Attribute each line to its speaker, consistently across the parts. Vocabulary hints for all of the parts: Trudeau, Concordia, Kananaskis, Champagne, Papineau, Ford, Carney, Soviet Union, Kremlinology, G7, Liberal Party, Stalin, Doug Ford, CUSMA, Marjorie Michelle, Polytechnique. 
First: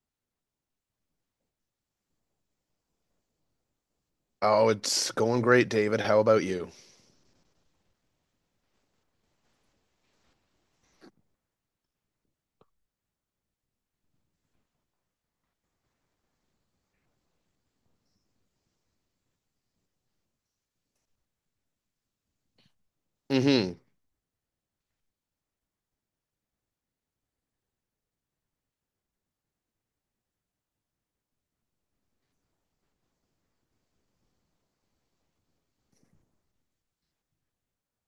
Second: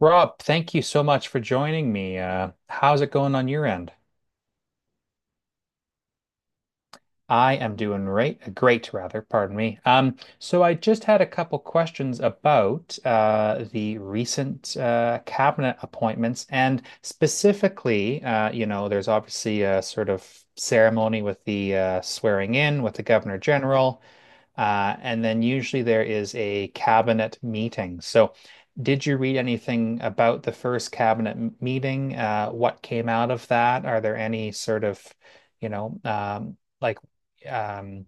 Speaker 1: Rob, thank you so much for joining me. How's it going on your end?
Speaker 2: Oh, it's going great, David. How about you?
Speaker 1: I am doing great, great rather, pardon me. So I just had a couple questions about the recent cabinet appointments, and specifically, you know, there's obviously a sort of ceremony with the swearing in with the governor
Speaker 2: Mm-hmm.
Speaker 1: general, and then usually there is a cabinet meeting. So, did you read anything about the first meeting? What came out of that? Are there any sort of, you know, um, like um,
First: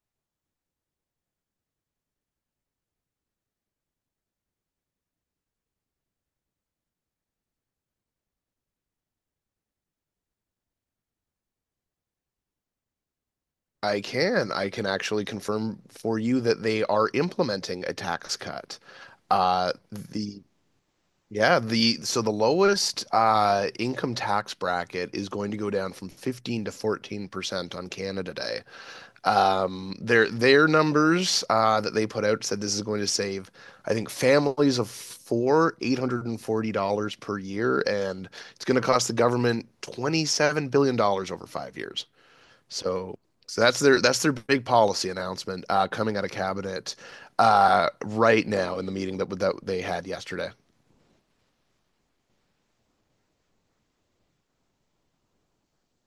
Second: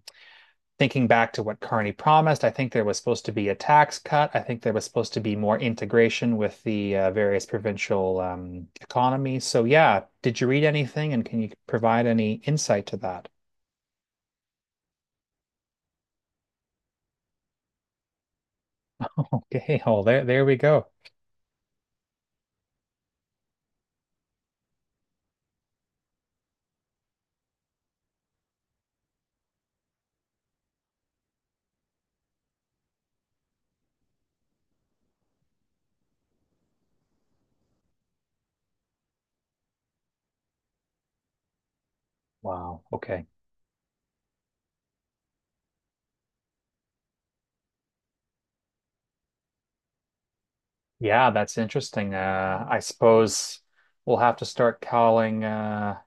Speaker 1: thinking back to what Carney promised? I think there was supposed to be a tax cut. I think there was supposed to be more integration with the various provincial economies. So yeah, did you read anything, and can you provide any insight to that?
Speaker 2: I can. I can actually confirm for you that they are implementing a tax cut.
Speaker 1: Okay, well, there
Speaker 2: The
Speaker 1: there we go.
Speaker 2: Yeah. The lowest income tax bracket is going to go down from 15 to 14% on Canada Day. Their numbers that they put out said this is going to save, I think, families of four, $840 per year, and it's going to cost the government $27 billion dollars over 5 years.
Speaker 1: Wow.
Speaker 2: So,
Speaker 1: Okay.
Speaker 2: so that's their big policy announcement coming out of cabinet right now in the meeting that they had yesterday.
Speaker 1: Yeah, that's interesting. I suppose we'll have to start calling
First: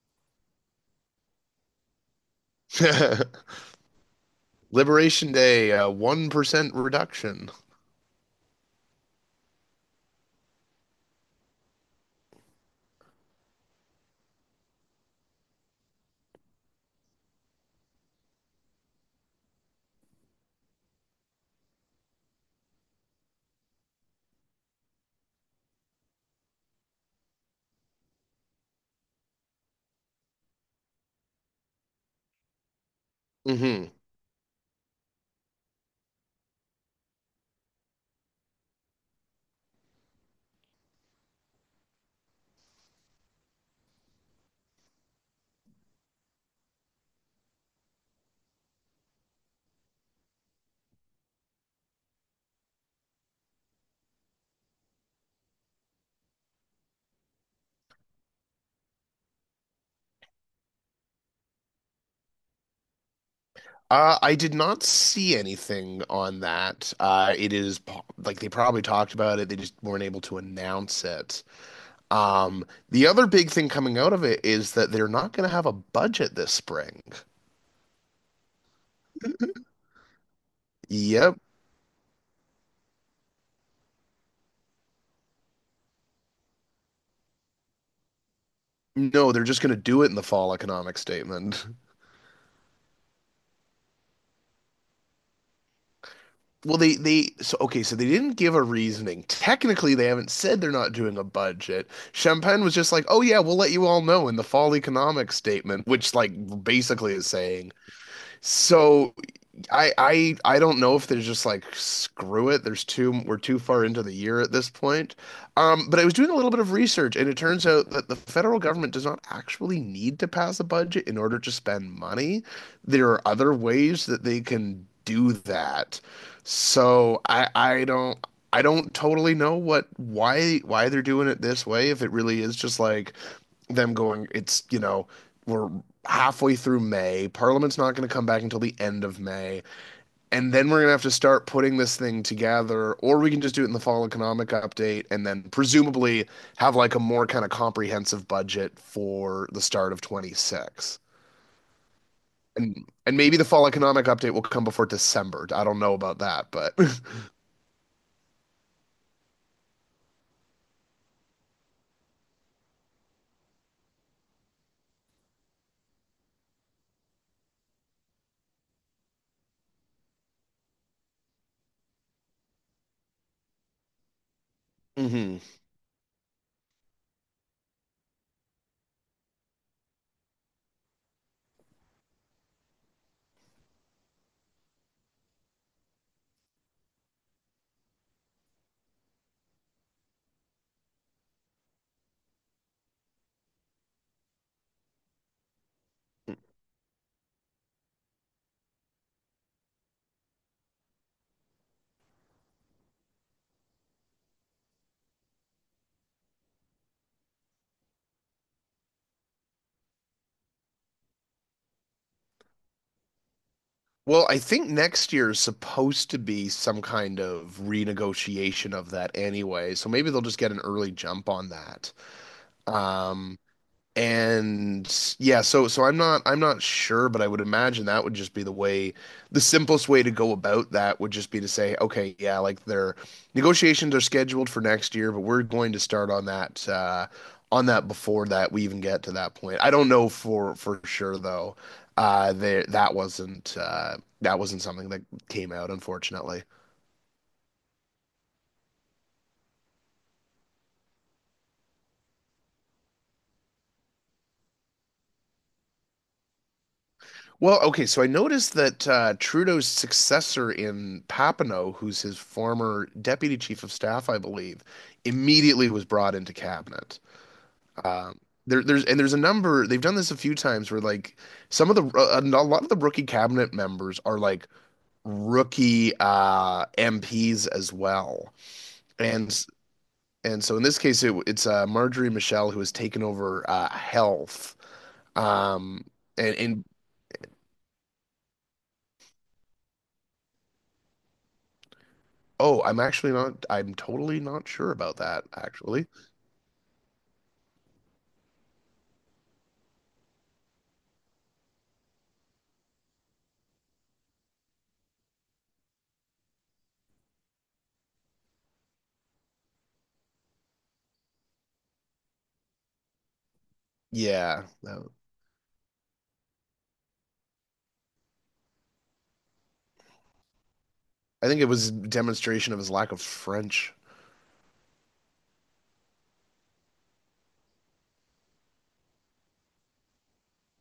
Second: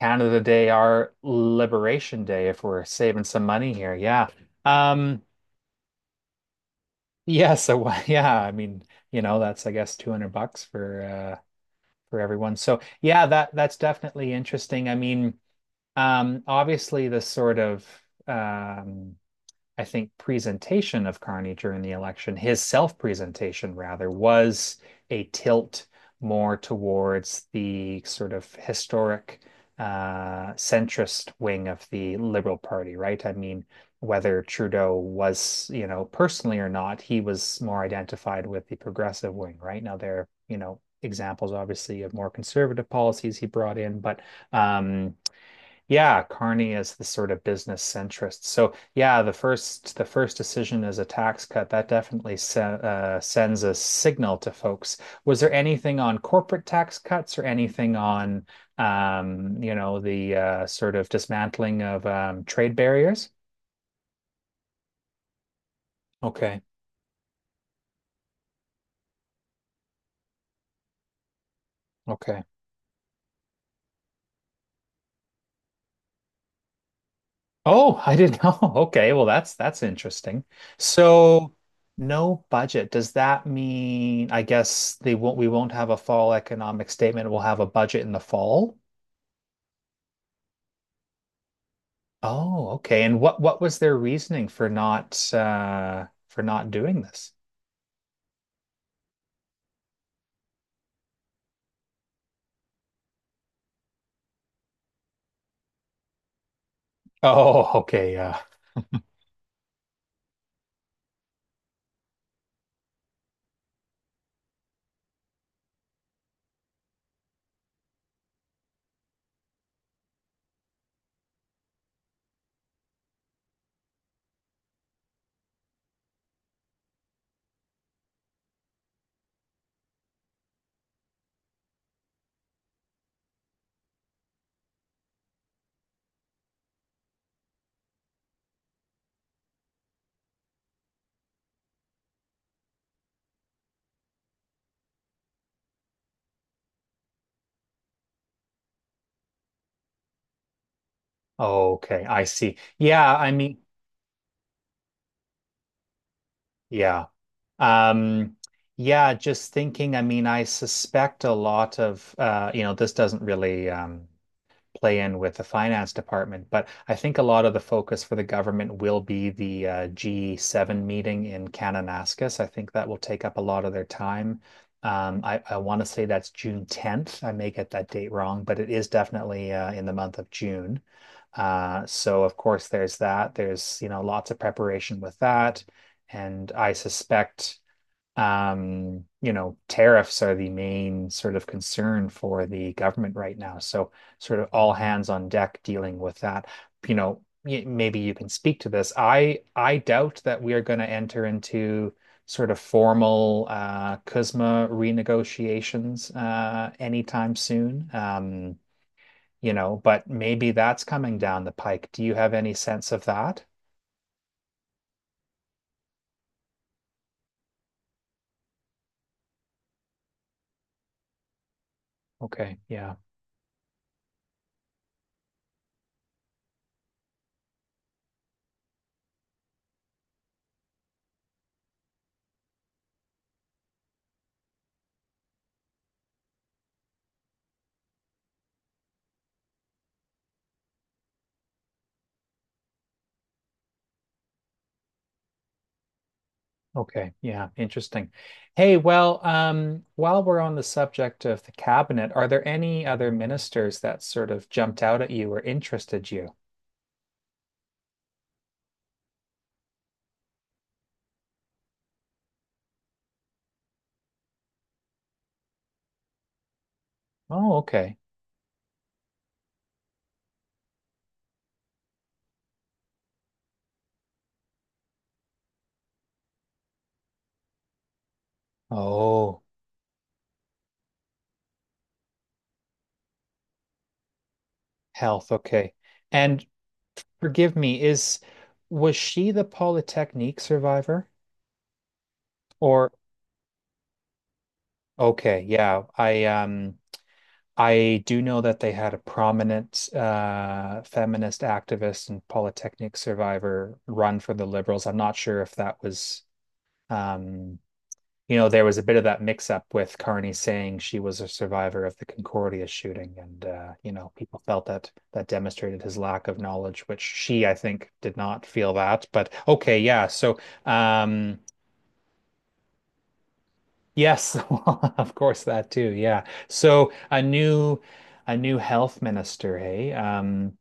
Speaker 1: Canada Day our Liberation Day if we're saving some money here. Yeah. Um,
Speaker 2: Liberation Day, 1% reduction.
Speaker 1: Yeah, so yeah, I mean, you know, that's I guess 200 bucks for everyone. So, yeah, that that's definitely interesting. I mean, obviously the sort of um I think, presentation of Carney during the election, his self presentation rather, was a tilt more towards the sort of historic centrist wing of the Liberal Party, right? I mean,
Speaker 2: Hmm.
Speaker 1: whether Trudeau was, you know, personally or not, he was more identified with the progressive wing, right? Now, there are, you know, examples obviously of more conservative policies he brought in, but um, yeah, Carney is the sort of business centrist. So yeah, the first decision is a tax cut. That definitely se sends a signal to folks. Was there anything on corporate tax cuts or anything on you know, the sort of dismantling of trade barriers?
Speaker 2: I did not see anything on
Speaker 1: Okay.
Speaker 2: that. Like they probably talked about it, they just weren't able to announce it.
Speaker 1: Okay.
Speaker 2: Um, the other big thing coming out of it is that they're not going to have a budget this spring.
Speaker 1: Oh, I didn't know. Okay, well that's interesting.
Speaker 2: Yep.
Speaker 1: So no budget. Does that mean I guess they won't we won't have a fall economic statement? We'll have a budget in the fall?
Speaker 2: No, they're just going to do it in the fall economic statement.
Speaker 1: Oh, okay. And what was their reasoning for not
Speaker 2: Well, they
Speaker 1: doing
Speaker 2: they
Speaker 1: this?
Speaker 2: so okay, so they didn't give a reasoning. Technically, they haven't said they're not doing a budget. Champagne was just like, "Oh yeah, we'll let you all know in the fall economic statement," which, like, basically is saying.
Speaker 1: Oh, okay, yeah.
Speaker 2: So I don't know if there's just, like, screw it. There's too We're too far into the year at this point. But I was doing a little bit of research, and it turns out that the federal government does not actually need to pass a budget in order to spend money. There are other ways that they can do that. So I don't totally know what why they're doing it this way. If it really is just like them going, it's you know we're halfway through May. Parliament's not going to come back until the end of May. And then we're gonna have to start putting this thing together, or we can just do it in the fall economic update and then presumably have, like, a more kind of comprehensive budget for the start of 26.
Speaker 1: Okay, I see.
Speaker 2: And
Speaker 1: Yeah,
Speaker 2: and
Speaker 1: I
Speaker 2: maybe the
Speaker 1: mean,
Speaker 2: fall economic update will come before December. I don't know about that, but
Speaker 1: yeah. Um, yeah, just thinking, I mean, I suspect a lot of you know, this doesn't really play in with the finance department. But I think a lot of the focus for the government will be the G7 meeting in Kananaskis. I think that will take up a lot of their time.
Speaker 2: Mhm.
Speaker 1: I want to say that's June 10th. I may get that date wrong, but it is definitely in the month of June. So of course there's that. There's, you know, lots of preparation with that. And I suspect you know, tariffs are the main sort of concern for the government right now. So, sort of all hands on deck dealing with that. You know, maybe you can speak to this. I doubt that we are going to enter into sort of formal CUSMA renegotiations anytime soon. You know, but maybe that's coming down the pike. Do you have any sense of that?
Speaker 2: Well, I think next year is supposed to be some kind of renegotiation of that anyway, so maybe they'll just get an early jump on that.
Speaker 1: Okay, yeah.
Speaker 2: Um, And yeah, so I'm not sure, but I would imagine that would just be the way, the simplest way to go about that would just be to say, okay, yeah, like, their negotiations are scheduled for next year, but we're going to start on that before that we even get to that point. I don't know for sure though. There That wasn't something that came out, unfortunately.
Speaker 1: Okay, yeah, interesting. Hey, well, while we're on the subject of the cabinet, are there any other ministers that sort of jumped out at you or interested you?
Speaker 2: Well, okay, so I noticed that, Trudeau's successor in Papineau, who's his former deputy chief of staff, I believe, immediately was brought into cabinet.
Speaker 1: Oh, okay.
Speaker 2: Um, there, there's and there's a number. They've done this a few times where, like, some of the a lot of the rookie cabinet members are like rookie MPs as well,
Speaker 1: Oh,
Speaker 2: and and so in this case it, it's Marjorie Michelle who has taken over health.
Speaker 1: health, okay.
Speaker 2: Um,
Speaker 1: And
Speaker 2: and
Speaker 1: forgive me, is was she the Polytechnique survivor?
Speaker 2: Oh,
Speaker 1: Or
Speaker 2: I'm totally not sure about that,
Speaker 1: okay, yeah,
Speaker 2: actually.
Speaker 1: I do know that they had a prominent feminist activist and Polytechnique survivor run for the Liberals. I'm not sure if that was. Um, you know, there was a bit of that mix up with Carney saying she was a survivor of the Concordia shooting, and you know, people
Speaker 2: Yeah,
Speaker 1: felt that
Speaker 2: no.
Speaker 1: that demonstrated his lack of knowledge, which she, I think, did not feel that. But okay, yeah. So,
Speaker 2: I
Speaker 1: um,
Speaker 2: think it was demonstration of his lack of French.
Speaker 1: yes, of course, that too. Yeah. So a new health minister, hey.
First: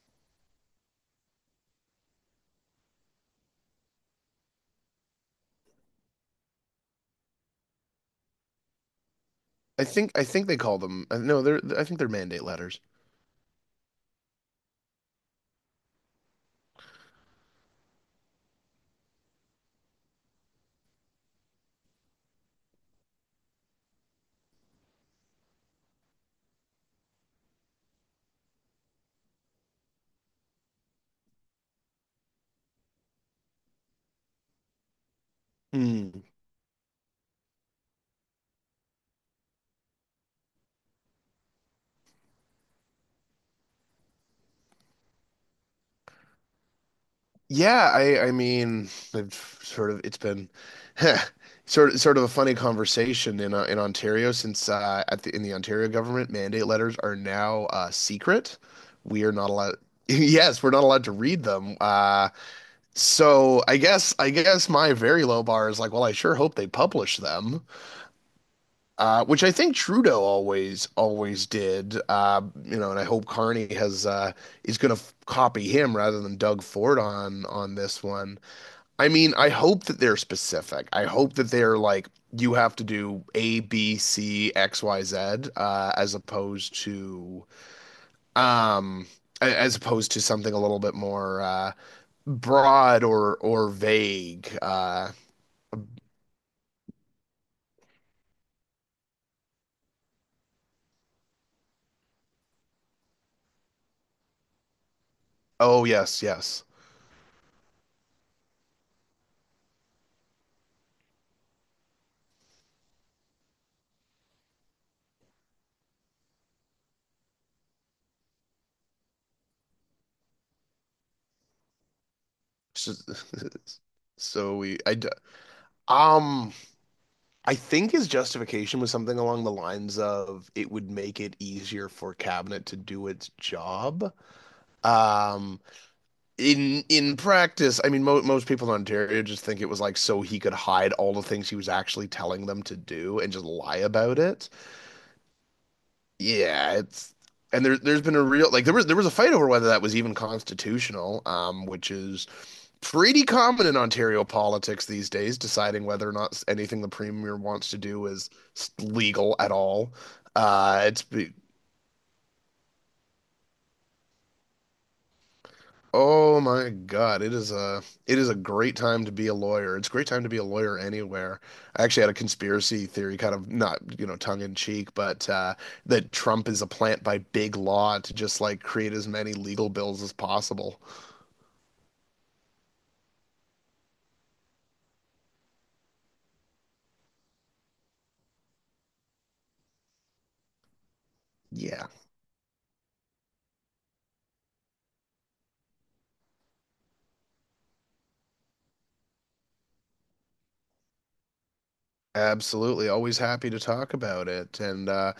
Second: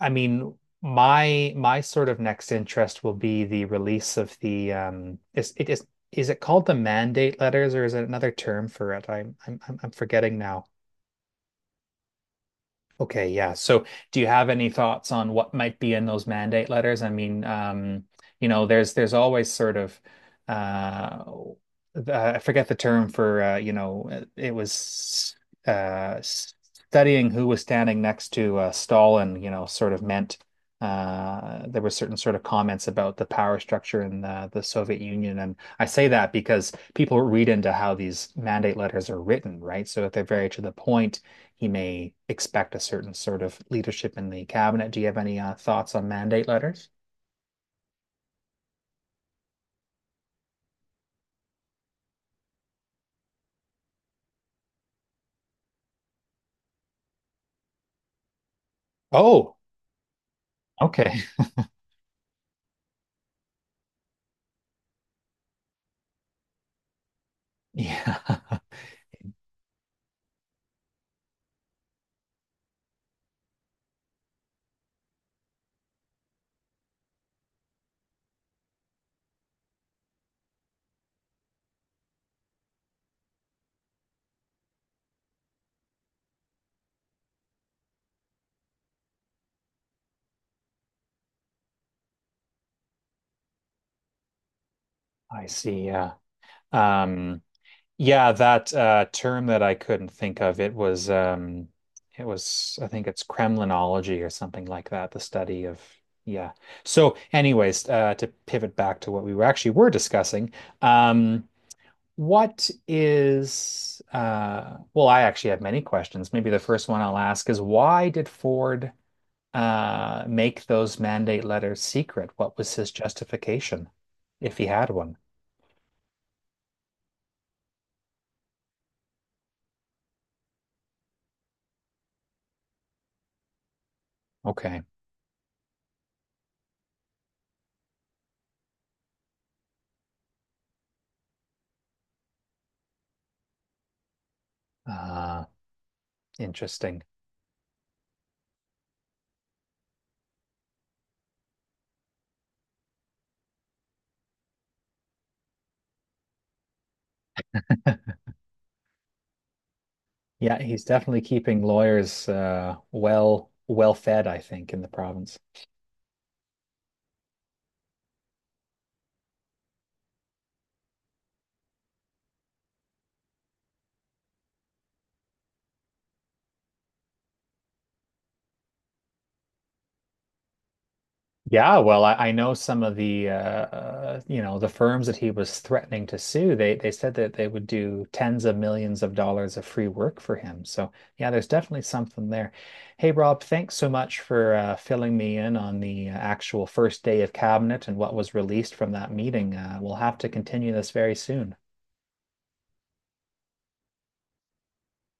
Speaker 1: I mean, my sort of next interest will be the release of the is it called the mandate letters or is it another term for it? I'm I'm I'm
Speaker 2: I
Speaker 1: I'm
Speaker 2: think I
Speaker 1: forgetting
Speaker 2: think they
Speaker 1: now.
Speaker 2: call them no, they're I think they're mandate letters.
Speaker 1: Okay, yeah. So do you have any thoughts on what might be in those mandate letters? I mean, you know, there's always sort of uh I forget the term for you know, it was studying who was standing next to Stalin, you know, sort of meant there were certain sort of comments about the power structure in the Soviet Union. And I say
Speaker 2: Hmm.
Speaker 1: that because people read into how these mandate letters are written, right? So if they're very to the point he may expect a certain sort of leadership in the cabinet. Do you have any thoughts on mandate letters?
Speaker 2: Yeah, I mean, I've sort of it's been sort of a funny conversation in, in Ontario since, at the in the Ontario government, mandate letters are now, secret. We are not
Speaker 1: Oh,
Speaker 2: allowed. Yes, we're not allowed to
Speaker 1: okay.
Speaker 2: read them. So I guess my very low bar is, like, well, I sure hope they publish them,
Speaker 1: Yeah,
Speaker 2: which I think Trudeau always did. And I hope Carney has is going to copy him rather than Doug Ford on this one. I mean, I hope that they're specific. I hope that they're like, you have to do A, B, C, X, Y, Z, uh, as opposed to um, as opposed to something a little bit more broad or vague.
Speaker 1: I see. Yeah. Um, yeah, that term that I couldn't think of, it was I think it's Kremlinology or something like that, the study of
Speaker 2: Oh yes,
Speaker 1: yeah.
Speaker 2: yes.
Speaker 1: So anyways, to pivot back to what we were actually were discussing, um, what is, well, I actually have many questions. Maybe the first one I'll ask is why did Ford make those mandate letters secret? What was his
Speaker 2: So,
Speaker 1: justification,
Speaker 2: so
Speaker 1: if he
Speaker 2: we,
Speaker 1: had
Speaker 2: I, d-
Speaker 1: one?
Speaker 2: um, I think his justification was something along the lines of it would make it easier for cabinet to do its job.
Speaker 1: Okay.
Speaker 2: Um, in practice, I mean, mo most people in Ontario just think it was, like, so he could hide all the things he was actually telling them to do and just lie about it.
Speaker 1: Uh,
Speaker 2: Yeah,
Speaker 1: Interesting.
Speaker 2: it's. And there's been a real, like, there was a fight over whether that was even constitutional, which is pretty common in Ontario politics these days, deciding whether or not anything the premier wants to do is legal at all.
Speaker 1: Yeah,
Speaker 2: Uh,
Speaker 1: he's
Speaker 2: it's
Speaker 1: definitely
Speaker 2: be-
Speaker 1: keeping lawyers well well fed, I think, in the province.
Speaker 2: oh my God, it is a great time to be a lawyer. It's a great time to be a lawyer anywhere. I actually had a conspiracy theory, kind of not, tongue in cheek, but that Trump is a plant by big law to just, like, create as many legal bills as possible.
Speaker 1: Yeah, well, I know some of the you know, the firms that he was threatening to sue. They said that they would do tens of millions of dollars of free work for him. So yeah, there's definitely
Speaker 2: Yeah.
Speaker 1: something there. Hey, Rob, thanks so much for filling me in on the actual first day of cabinet and what was released from that meeting. We'll have to continue this very soon.
Speaker 2: Absolutely. Always happy to talk about it. And uh,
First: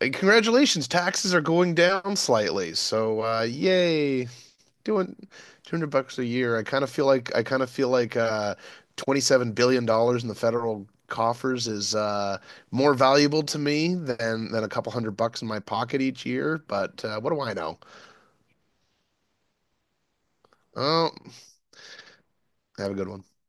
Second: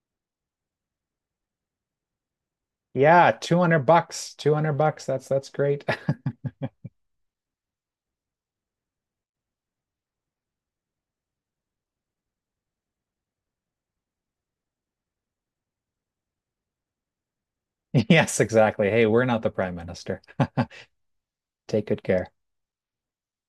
Speaker 2: And congratulations, taxes are going down slightly. So,
Speaker 1: Yeah, 200
Speaker 2: yay.
Speaker 1: bucks, 200 bucks.
Speaker 2: Doing
Speaker 1: That's great.
Speaker 2: 200 bucks a year. I kind of feel like $27 billion in the federal coffers is more valuable to me than a couple hundred bucks in my pocket each year, but what do I know?
Speaker 1: Yes, exactly. Hey, we're not the prime minister.
Speaker 2: Oh,
Speaker 1: Take good care.
Speaker 2: have a good one.